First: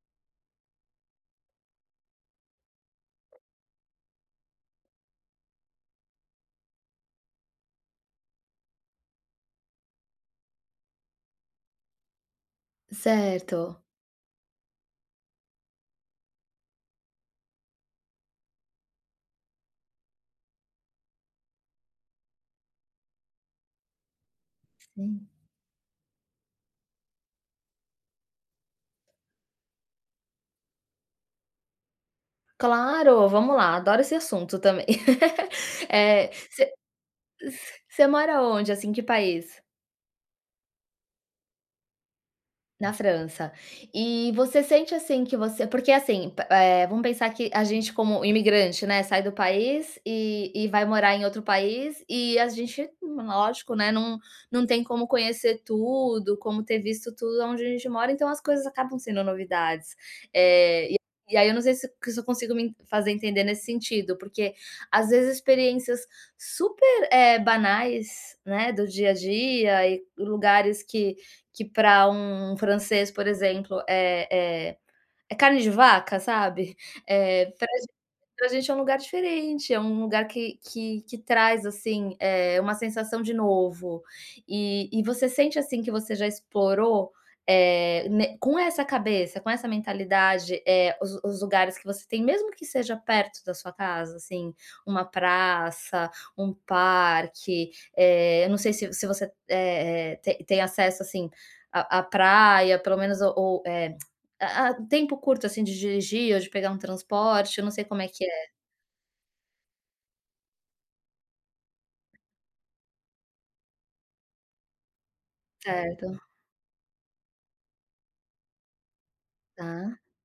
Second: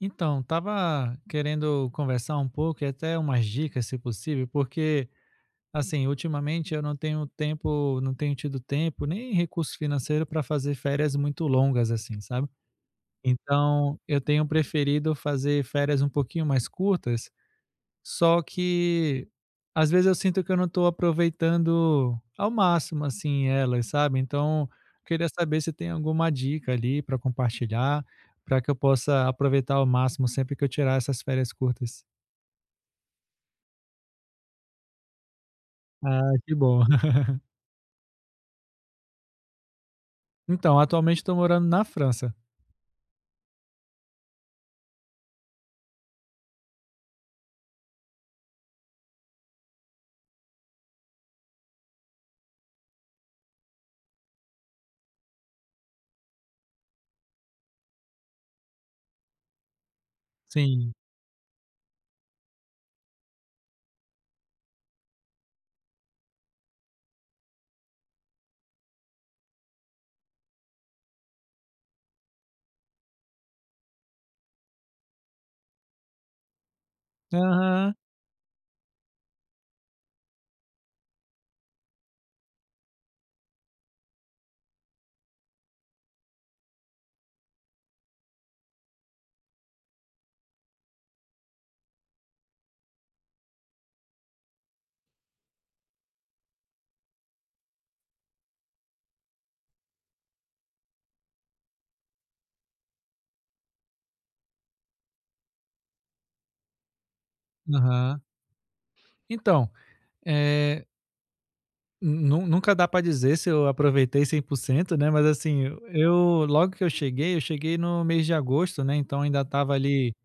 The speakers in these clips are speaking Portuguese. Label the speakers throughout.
Speaker 1: Então, estava querendo conversar um pouco e até pedir umas dicas, se possível, porque, assim, ultimamente eu não tenho tempo não tenho tido tempo, nem recurso financeiro para fazer férias muito longas, assim, sabe
Speaker 2: Certo.
Speaker 1: Então eu tenho preferido fazer férias um pouquinho mais curtas só que às vezes, eu sinto que eu não estou aproveitando ao máximo, assim, elas, sabe. Então,
Speaker 2: Sim.
Speaker 1: queria saber se tem alguma dica ali para compartilhar, para que eu possa aproveitar ao máximo sempre que eu tirar essas férias curtas.
Speaker 2: Claro, vamos lá. Adoro esse assunto também.
Speaker 1: Ah,
Speaker 2: É,
Speaker 1: que
Speaker 2: você
Speaker 1: bom.
Speaker 2: você mora onde, assim? Que país?
Speaker 1: Então, atualmente estou morando na França.
Speaker 2: Na França. E você sente, assim, que você porque, assim, pa eh, vamos pensar que a gente, como imigrante, né, sai do país e e vai morar em outro país. E a gente, lógico, né, num não tem como conhecer tudo, como ter visto tudo onde a gente mora, então as coisas acabam sendo novidades, eh,
Speaker 1: Sim.
Speaker 2: e aí eu não sei se se eu consigo me fazer entender nesse sentido, porque, às vezes, experiências super, eh, banais, né, do dia a dia e lugares que que, para um francês, por exemplo, é é é carne de vaca, sabe. Eh, para a gente
Speaker 1: Aham.
Speaker 2: para agente é um lugar diferente, é um lugar que que que traz, assim, eh, uma sensação de novo. E e você sente, assim, que você já explorou, eh, né com essa cabeça, com essa mentalidade, eh, os os lugares que você tem, mesmo que seja perto da sua casa, assim. Uma praça, um parque, eh, eu não sei se se você, eh eh, te tem acesso, assim, à praia, pelo menos, ou ou, eh, a a tempo curto, assim, de dirigir ou de pegar um transporte. Eu não sei como é
Speaker 1: Aham.
Speaker 2: que é.
Speaker 1: Então, eh Nun nunca dá pra dizer se eu aproveitei 100% né. Mas, assim,
Speaker 2: Certo.
Speaker 1: eu, logo que eu cheguei, eu cheguei no mês de agosto, né. Então ainda estava
Speaker 2: Tá.
Speaker 1: ali no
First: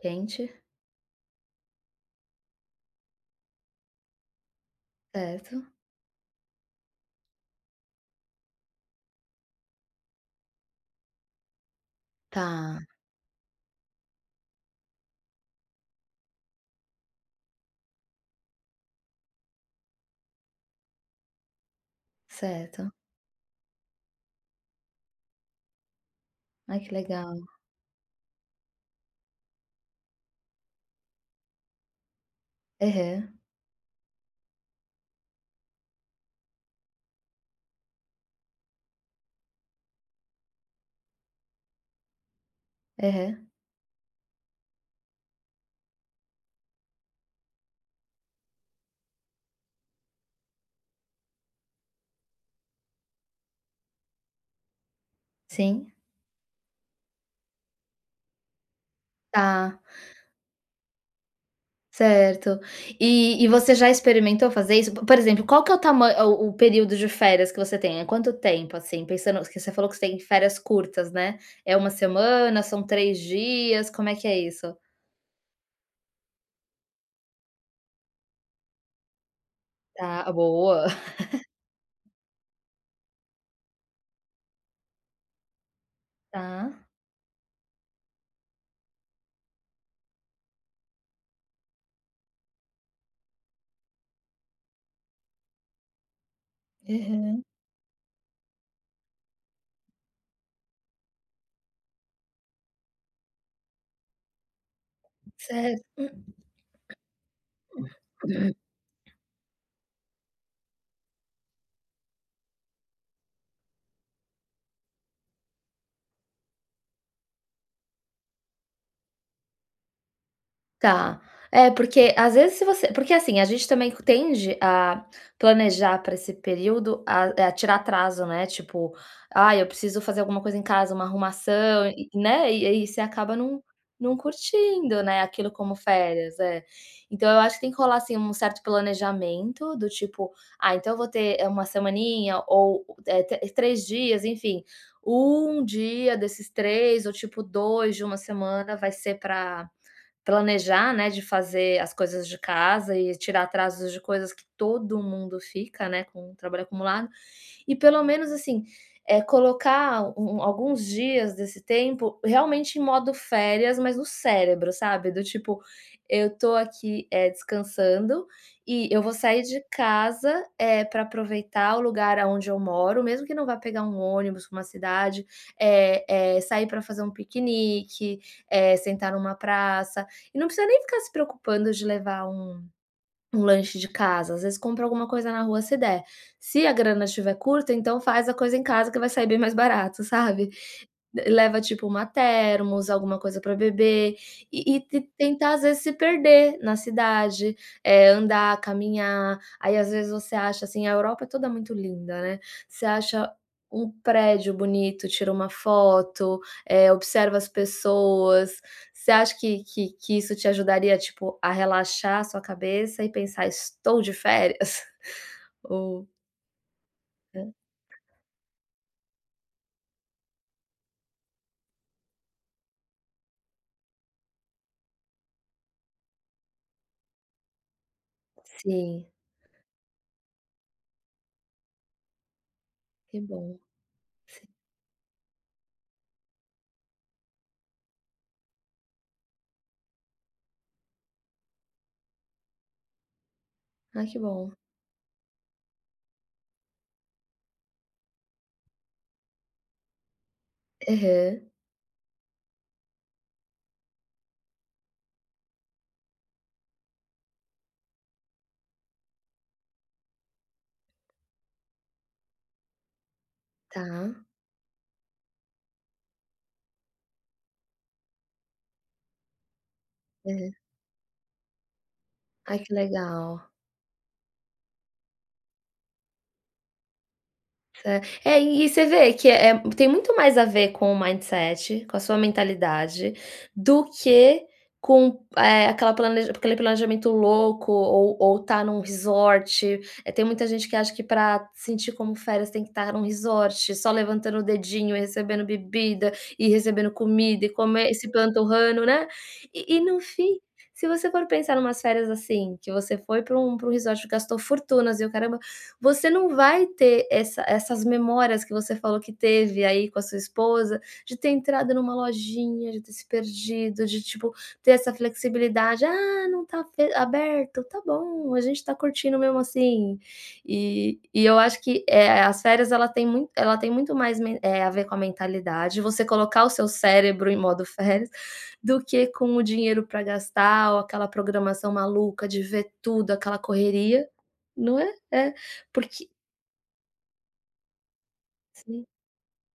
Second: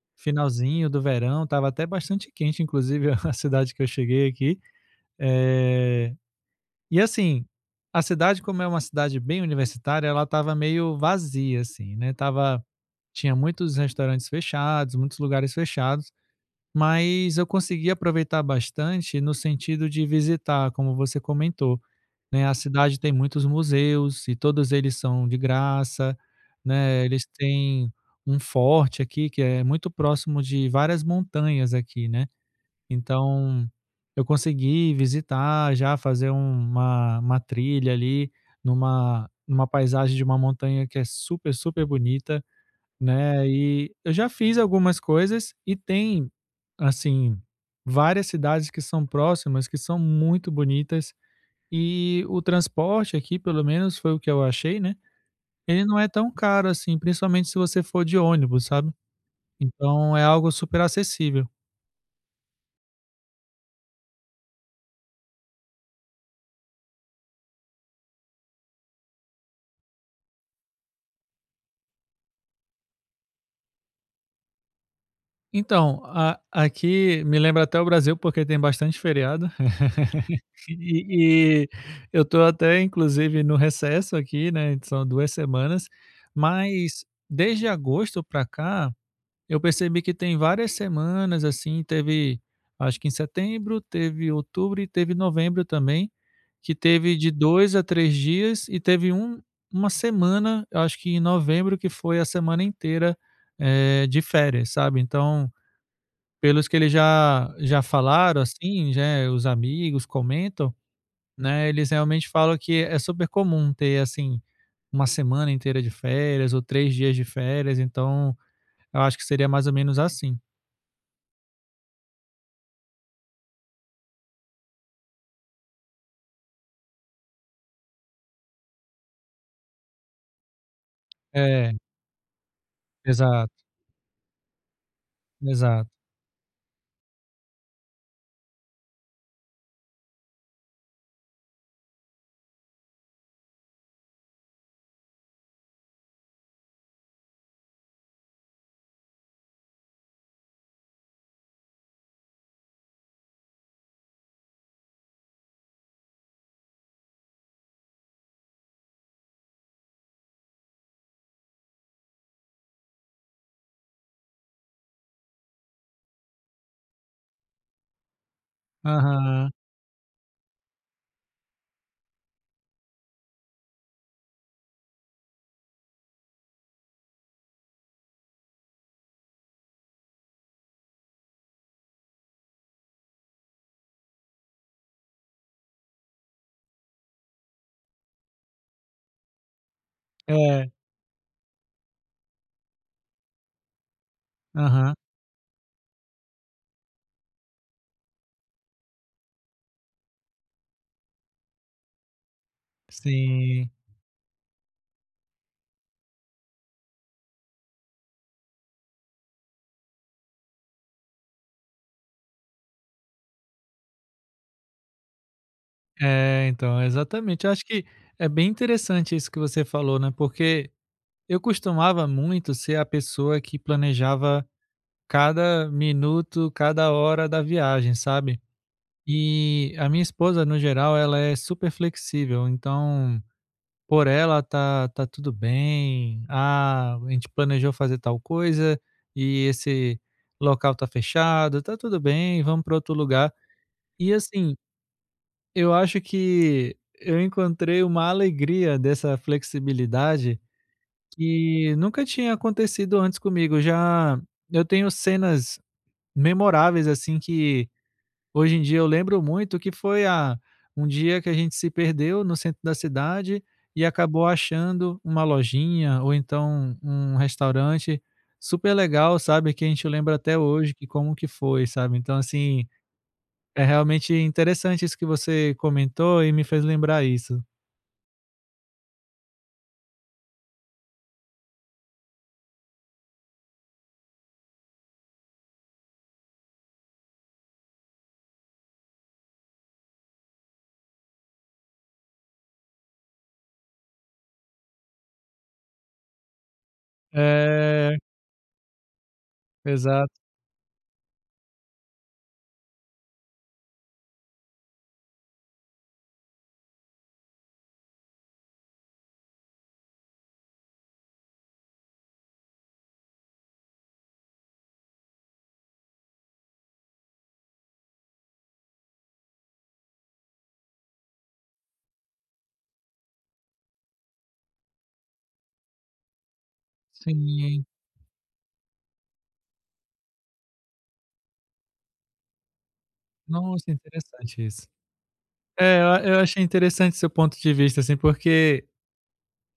Speaker 2: Quente?
Speaker 1: finalzinho do verão. Estava até bastante quente, inclusive. A cidade que eu cheguei aqui...
Speaker 2: Certo.
Speaker 1: Eh, e assim, a cidade, como é uma cidade bem universitária, ela estava meio vazia, assim, né. Estava
Speaker 2: Tá.
Speaker 1: tinha muitos restaurantes fechados, muitos lugares fechados, mas eu consegui aproveitar bastante no sentido de visitar, como você comentou, né. A
Speaker 2: Certo.
Speaker 1: cidade tem muitos museus e todos eles são de graça,
Speaker 2: Ai que
Speaker 1: né. Eles
Speaker 2: legal.
Speaker 1: têm um forte aqui que é muito próximo de várias montanhas aqui, né.
Speaker 2: Aham.
Speaker 1: Então eu consegui visitar, já fazer uma uma trilha ali numa numa paisagem de uma montanha que é super super bonita, né.
Speaker 2: Uhum.
Speaker 1: E eu já fiz algumas coisas e tem, assim, várias cidades que são próximas, que são muito bonitas. E o transporte aqui, pelo menos foi o que eu achei, né, ele
Speaker 2: Sim.
Speaker 1: não é tão caro assim, principalmente se você for de ônibus, sabe?
Speaker 2: Tá.
Speaker 1: Então é algo super acessível.
Speaker 2: Certo. E e você já experimentou fazer isso? Po por exemplo, qual que é o tama o o período de férias que você tem? É quanto tempo, assim, pensando que você falou que você tem férias curtas, né? É 1 semana, são 3 dias, como é que é isso?
Speaker 1: Então, a aqui me lembra até o Brasil porque tem bastante feriado.
Speaker 2: Ah, boa.
Speaker 1: E e eu tô até inclusive no recesso aqui, né, são duas semanas,
Speaker 2: Tá.
Speaker 1: mas desde agosto pra cá, eu percebi que tem várias semanas assim, teve acho que em setembro, teve outubro e teve novembro também, que teve de
Speaker 2: Aham.
Speaker 1: 2 a 3 dias e teve um uma semana, eu acho que em novembro, que foi a semana inteira, eh, de férias, sabe. Então,
Speaker 2: Cer
Speaker 1: pelos que eles já já falaram assim, já é, os amigos comentam, né, eles realmente falam que é super comum ter, assim, 1 semana inteira de férias ou 3 dias de férias, então eu acho que seria mais ou menos assim.
Speaker 2: Tá. É, porque às vezes se você porque assim, a gente também tende a planejar pra esse período, a é, tirar atraso, né, tipo: "Ai, eu preciso fazer alguma coisa em casa, uma
Speaker 1: É.
Speaker 2: arrumação", e né, e aí você acaba
Speaker 1: Exato.
Speaker 2: não não curtindo, né, aquilo como
Speaker 1: Exato.
Speaker 2: férias, é. Então eu acho que tem que rolar assim um certo planejamento do tipo: "Ah, então eu vou ter, é, 1 semaninha ou o é tr 3 dias", enfim. 1 dia desses 3 ou tipo 2 de 1 semana vai ser pra planejar, né, de fazer as coisas de casa e tirar atrasos de coisas que todo mundo fica, né, com trabalho acumulado. E pelo menos assim, eh, colocar um um alguns dias desse tempo realmente em modo férias, mas o cérebro, sabe. Do tipo, eu tô aqui, eh, descansando e eu vou sair
Speaker 1: Aham.
Speaker 2: de casa, eh, pra aproveitar o lugar aonde eu moro, mesmo que não vá pegar um ônibus pra uma cidade, eh eh, sair pra fazer um piquenique, eh, sentar numa praça. E não precisa nem ficar se preocupando de levar um um lanche de casa, às vezes compra alguma coisa na rua se der, se a grana tiver curta, então faz a coisa em casa que vai sair bem mais barato, sabe.
Speaker 1: É.
Speaker 2: Leva tipo uma thermos, alguma coisa pra beber e e
Speaker 1: Aham.
Speaker 2: te tentar às vezes se perder na cidade, é, andar, caminhar. Aí às vezes você acha assim a Europa é toda muito linda, né, você acha
Speaker 1: Sim.
Speaker 2: um prédio bonito, tira uma foto, eh, observa as pessoas. Você acha que que que isso te ajudaria, tipo, a relaxar a sua cabeça e pensar: "estou de férias", ou
Speaker 1: É, então,
Speaker 2: Hã.
Speaker 1: exatamente. Eu acho que é bem interessante isso que você falou, né, porque eu costumava muito ser a pessoa que planejava cada minuto, cada hora da viagem, sabe.
Speaker 2: Sim.
Speaker 1: E a minha esposa, no geral, ela é super flexível,
Speaker 2: Que
Speaker 1: então
Speaker 2: bom.
Speaker 1: por ela,
Speaker 2: [unintelligible]
Speaker 1: tá tá tudo bem. "Ah, a gente planejou fazer tal coisa e esse local tá fechado, tá tudo bem, vamo pra outro lugar".
Speaker 2: Ai
Speaker 1: E
Speaker 2: que bom.
Speaker 1: assim, eu acho que eu encontrei uma alegria dessa flexibilidade
Speaker 2: Aham.
Speaker 1: que nunca tinha acontecido antes comigo. Já eu tenho cenas memoráveis assim que hoje em dia, eu lembro muito que foi a um dia que a gente se perdeu no centro da cidade e
Speaker 2: Tá.
Speaker 1: acabou achando uma lojinha ou então um um restaurante super legal, sabe, que a gente lembra até
Speaker 2: É.
Speaker 1: hoje que como que foi, sabe. Então
Speaker 2: Ai
Speaker 1: assim,
Speaker 2: que legal.
Speaker 1: é realmente interessante isso que você comentou e me fez lembrar isso.
Speaker 2: Certo. É é, você vê que, eh, tem muito mais a ver com o mindset com a sua mentalidade, do que com, eh, aquele planeja aquele planejamento louco ou ou estar num resort eh, tem muita gente que acha que para sentir como férias, tem que estar em um resort só levantando o dedinho, recebendo bebida, e recebendo comida e comer e
Speaker 1: É.
Speaker 2: se empanturrando, né. E e no
Speaker 1: Exato.
Speaker 2: fim, se você for pensar numas férias, assim, que você foi para um para um resort gastou fortunas e o caramba, você não vai ter essa essas memórias que você falou que teve aí com a sua esposa, de ter entrado numa lojinha, de ter se perdido, de, tipo, ter essa flexibilidade: "Ah, não está fe aberto. Tá bom, a gente está curtindo mesmo assim." E e eu acho que, eh eh, as férias ela têm mui ela tem muito mais men eh, a ver com a mentalidade, você colocar o seu cérebro em
Speaker 1: Sim.
Speaker 2: modo férias, do que com o dinheiro para gastar ou aquela programação maluca de ver tudo, aquela
Speaker 1: Nossa,
Speaker 2: correria,
Speaker 1: interessante isso.
Speaker 2: não é? É,
Speaker 1: É, e
Speaker 2: porque
Speaker 1: eu achei interessante seu ponto de vista, assim, porque,
Speaker 2: Sim.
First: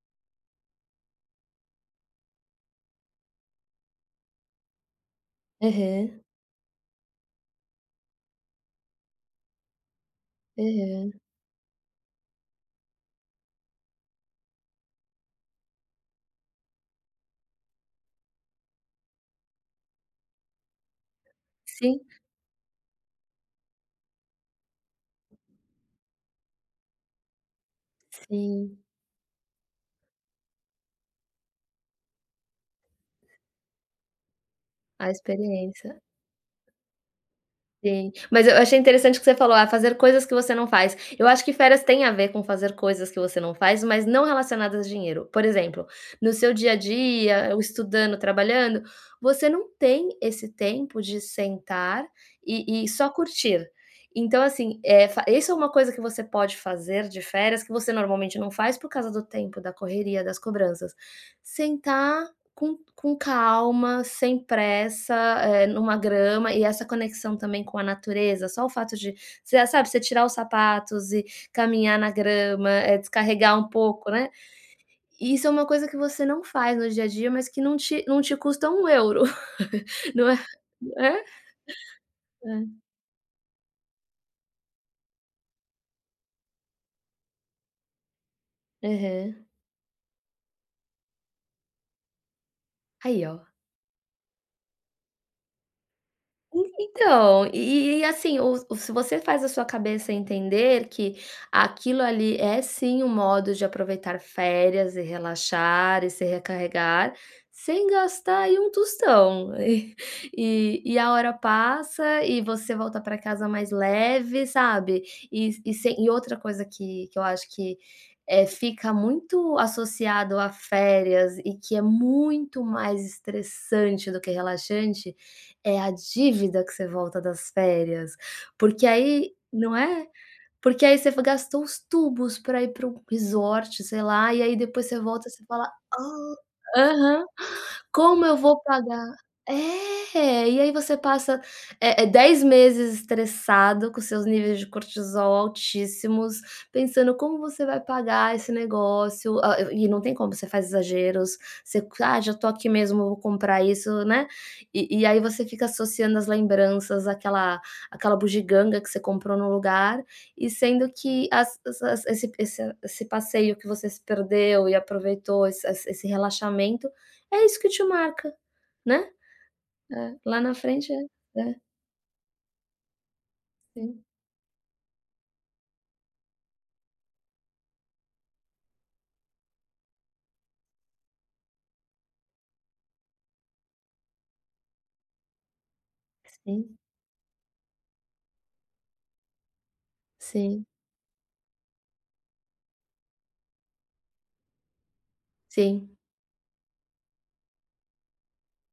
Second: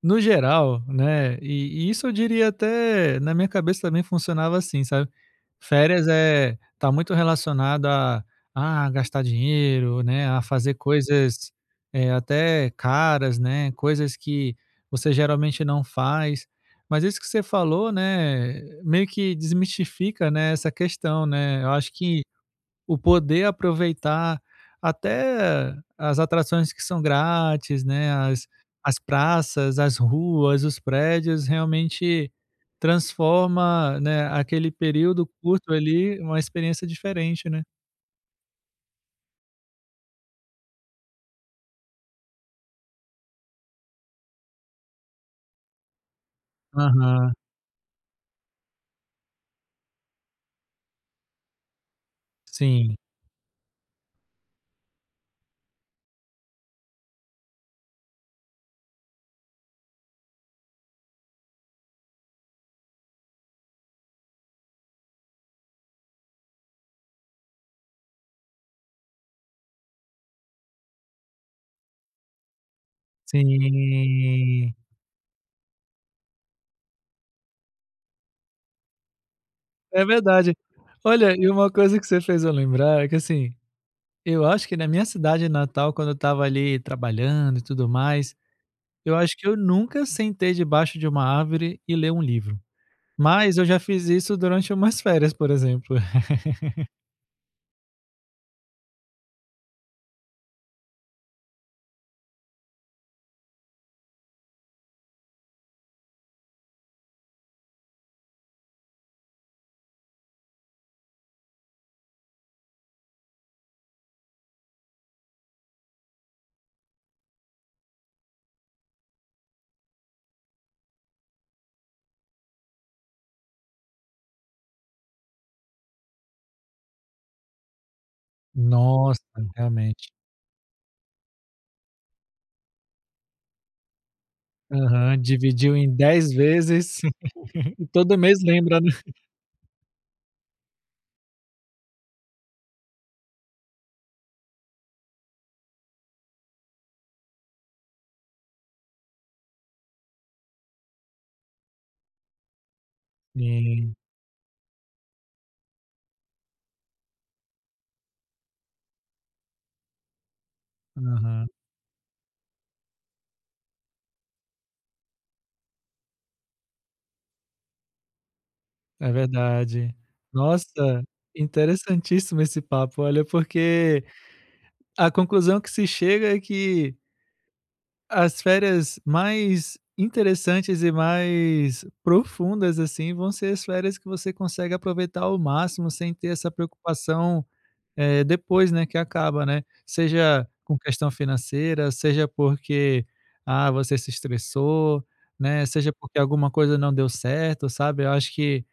Speaker 1: no geral, né, e e isso eu diria até na minha cabeça também funcionava assim, sabe. Férias,
Speaker 2: Aham.
Speaker 1: eh, tá muito relacionado a a gastar dinheiro, né, a fazer
Speaker 2: Aham.
Speaker 1: coisas, eh, até caras, né, coisas que você geralmente não faz. Mas isso que você falou, né, eh, meio que desmistifica, né, essa questão, né. Eu acho
Speaker 2: Sim.
Speaker 1: que, o poder aproveitar até as atrações que são grátis, né, as
Speaker 2: Sim.
Speaker 1: as praças, as ruas, os prédios, realmente transforma, né, aquele
Speaker 2: A
Speaker 1: período curto
Speaker 2: experiência
Speaker 1: ali numa experiência diferente, né.
Speaker 2: Sim, mas eu achei interessante o que você falou: "Ah, fazer coisas que você não faz." Eu acho que férias têm a ver com fazer coisas que você não faz, mas não relacionadas a dinheiro. Por exemplo, no seu dia a
Speaker 1: Aham.
Speaker 2: dia, estudando, trabalhando, você não tem esse tempo de sentar e e
Speaker 1: Sim.
Speaker 2: só curtir. Então, assim, é, fa isso é uma coisa que você pode fazer de férias, que você normalmente não faz por causa do tempo, da correria, das cobranças. Sentar com com calma, sem pressa, eh, numa grama e essa conexão também com a natureza. Só o fato de você, sabe, você tirar os sapatos e caminhar na grama, eh,
Speaker 1: Sim.
Speaker 2: descarregar um pouco, né. Isso é uma coisa que você não faz no dia a dia, mas que não te não te custa 1 euro.
Speaker 1: É
Speaker 2: Não é,
Speaker 1: verdade.
Speaker 2: é.
Speaker 1: Olha, e uma coisa que você fez eu
Speaker 2: Hã.
Speaker 1: lembrar, é que, assim, eu acho que na minha cidade natal, quando eu estava ali trabalhando e tudo mais, eu acho
Speaker 2: Aham.
Speaker 1: que eu nunca sentei debaixo de uma árvore e ler um livro.
Speaker 2: Aí, ó.
Speaker 1: Mas eu já fiz isso durante umas férias, por exemplo.
Speaker 2: E então, e e e, assim, o o se você faz a sua cabeça entender que aquilo ali é, sim, um modo de aproveitar férias, e relaxar e se recarregar sem gastar aí um tostão. E e e a hora passa e você volta para casa mais leve, sabe. E s e outra coisa que que eu acho que, eh, fica muito associada a férias e que é muito mais estressante do que relaxante é a dívida que você volta das férias, porque
Speaker 1: Nossa,
Speaker 2: aí não é?
Speaker 1: realmente.
Speaker 2: Porque aí você gastou os tubos para ir para um para um resort sei lá, e aí depois você
Speaker 1: Aham,
Speaker 2: volta e você fala:
Speaker 1: dividiu em 10
Speaker 2: "Ah,
Speaker 1: vezes.
Speaker 2: aham,
Speaker 1: E todo
Speaker 2: como eu
Speaker 1: mês
Speaker 2: vou
Speaker 1: lembra, né?
Speaker 2: pagar?" É, e aí você passa, é é 10 meses estressado com seus níveis de cortisol altíssimos, pensando como você vai pagar esse negócio, ah e e não tem como, você faz exageros. Você: "Ah, já estou aqui mesmo, vou comprar
Speaker 1: Sim.
Speaker 2: isso.", né. E e aí você fica associando as lembranças àquela àquela bugiganga que você comprou no lugar e sendo que
Speaker 1: Aham.
Speaker 2: as as esse esse esse passeio em que você se perdeu e aproveitou, esse esse esse relaxamento, é isso que te marca, né.
Speaker 1: É verdade.
Speaker 2: É, lá na frente
Speaker 1: Nossa,
Speaker 2: é, é.
Speaker 1: interessantíssimo esse papo, olha,
Speaker 2: Sim.
Speaker 1: porque a conclusão a que se chega é que as férias mais interessantes e mais profundas, assim, vão ser as férias que você consegue aproveitar ao máximo sem ter essa
Speaker 2: Sim.
Speaker 1: preocupação, eh, depois, né, que acaba, né. Seja
Speaker 2: Sim.
Speaker 1: com questão financeira, seja porque, ah, você se estressou, né, seja
Speaker 2: Sim.
Speaker 1: porque alguma coisa não deu certo, sabe. Eu acho que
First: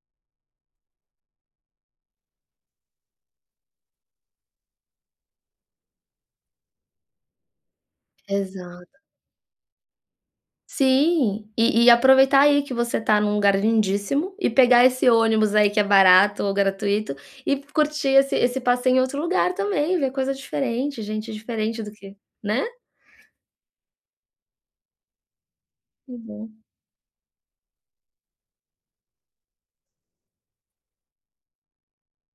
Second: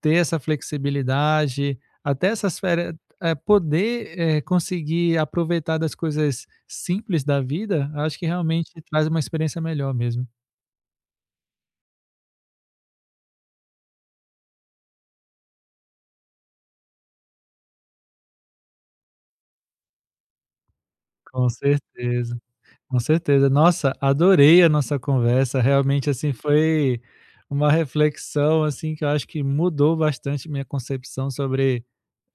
Speaker 1: ter essa flexibilidade, até essas férias eh, poder, éh, conseguir aproveitar das coisas simples da vida, acho que realmente
Speaker 2: Exato.
Speaker 1: traz uma experiência melhor mesmo.
Speaker 2: Sim, e e aproveitar aí que você está num lugar lindíssimo e pegar esse ônibus aí, que é barato ou gratuito, e curtir esse esse passeio em outro lugar também, ver coisa diferente, gente
Speaker 1: Com
Speaker 2: diferente do que
Speaker 1: certeza,
Speaker 2: né.
Speaker 1: com certeza. Nossa, adorei a nossa conversa. Realmente,
Speaker 2: Que
Speaker 1: assim,
Speaker 2: bom.
Speaker 1: foi uma reflexão, assim, que eu acho que mudou bastante minha concepção sobre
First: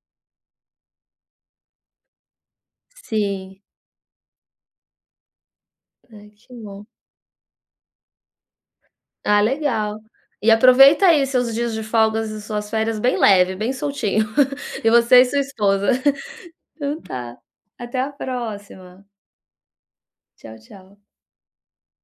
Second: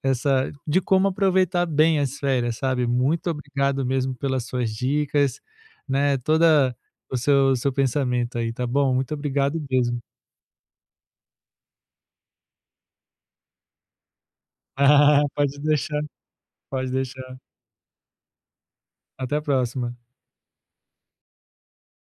Speaker 1: essa de como aproveitar bem as férias, sabe. Muito
Speaker 2: Sim.
Speaker 1: obrigado mesmo pelas suas dicas, né,
Speaker 2: Ai, que
Speaker 1: toda
Speaker 2: bom.
Speaker 1: o seu o seu pensamento aí, tá bom. Muito
Speaker 2: Ah,
Speaker 1: obrigado
Speaker 2: legal.
Speaker 1: mesmo.
Speaker 2: E aproveita aí seus dias de folga e suas férias bem leves, bem soltinho. Você
Speaker 1: Ah.
Speaker 2: e sua
Speaker 1: Pode
Speaker 2: esposa.
Speaker 1: deixar, pode
Speaker 2: Então, tá.
Speaker 1: deixar.
Speaker 2: Até a próxima.
Speaker 1: Até a próxima.
Speaker 2: Tchau, tchau.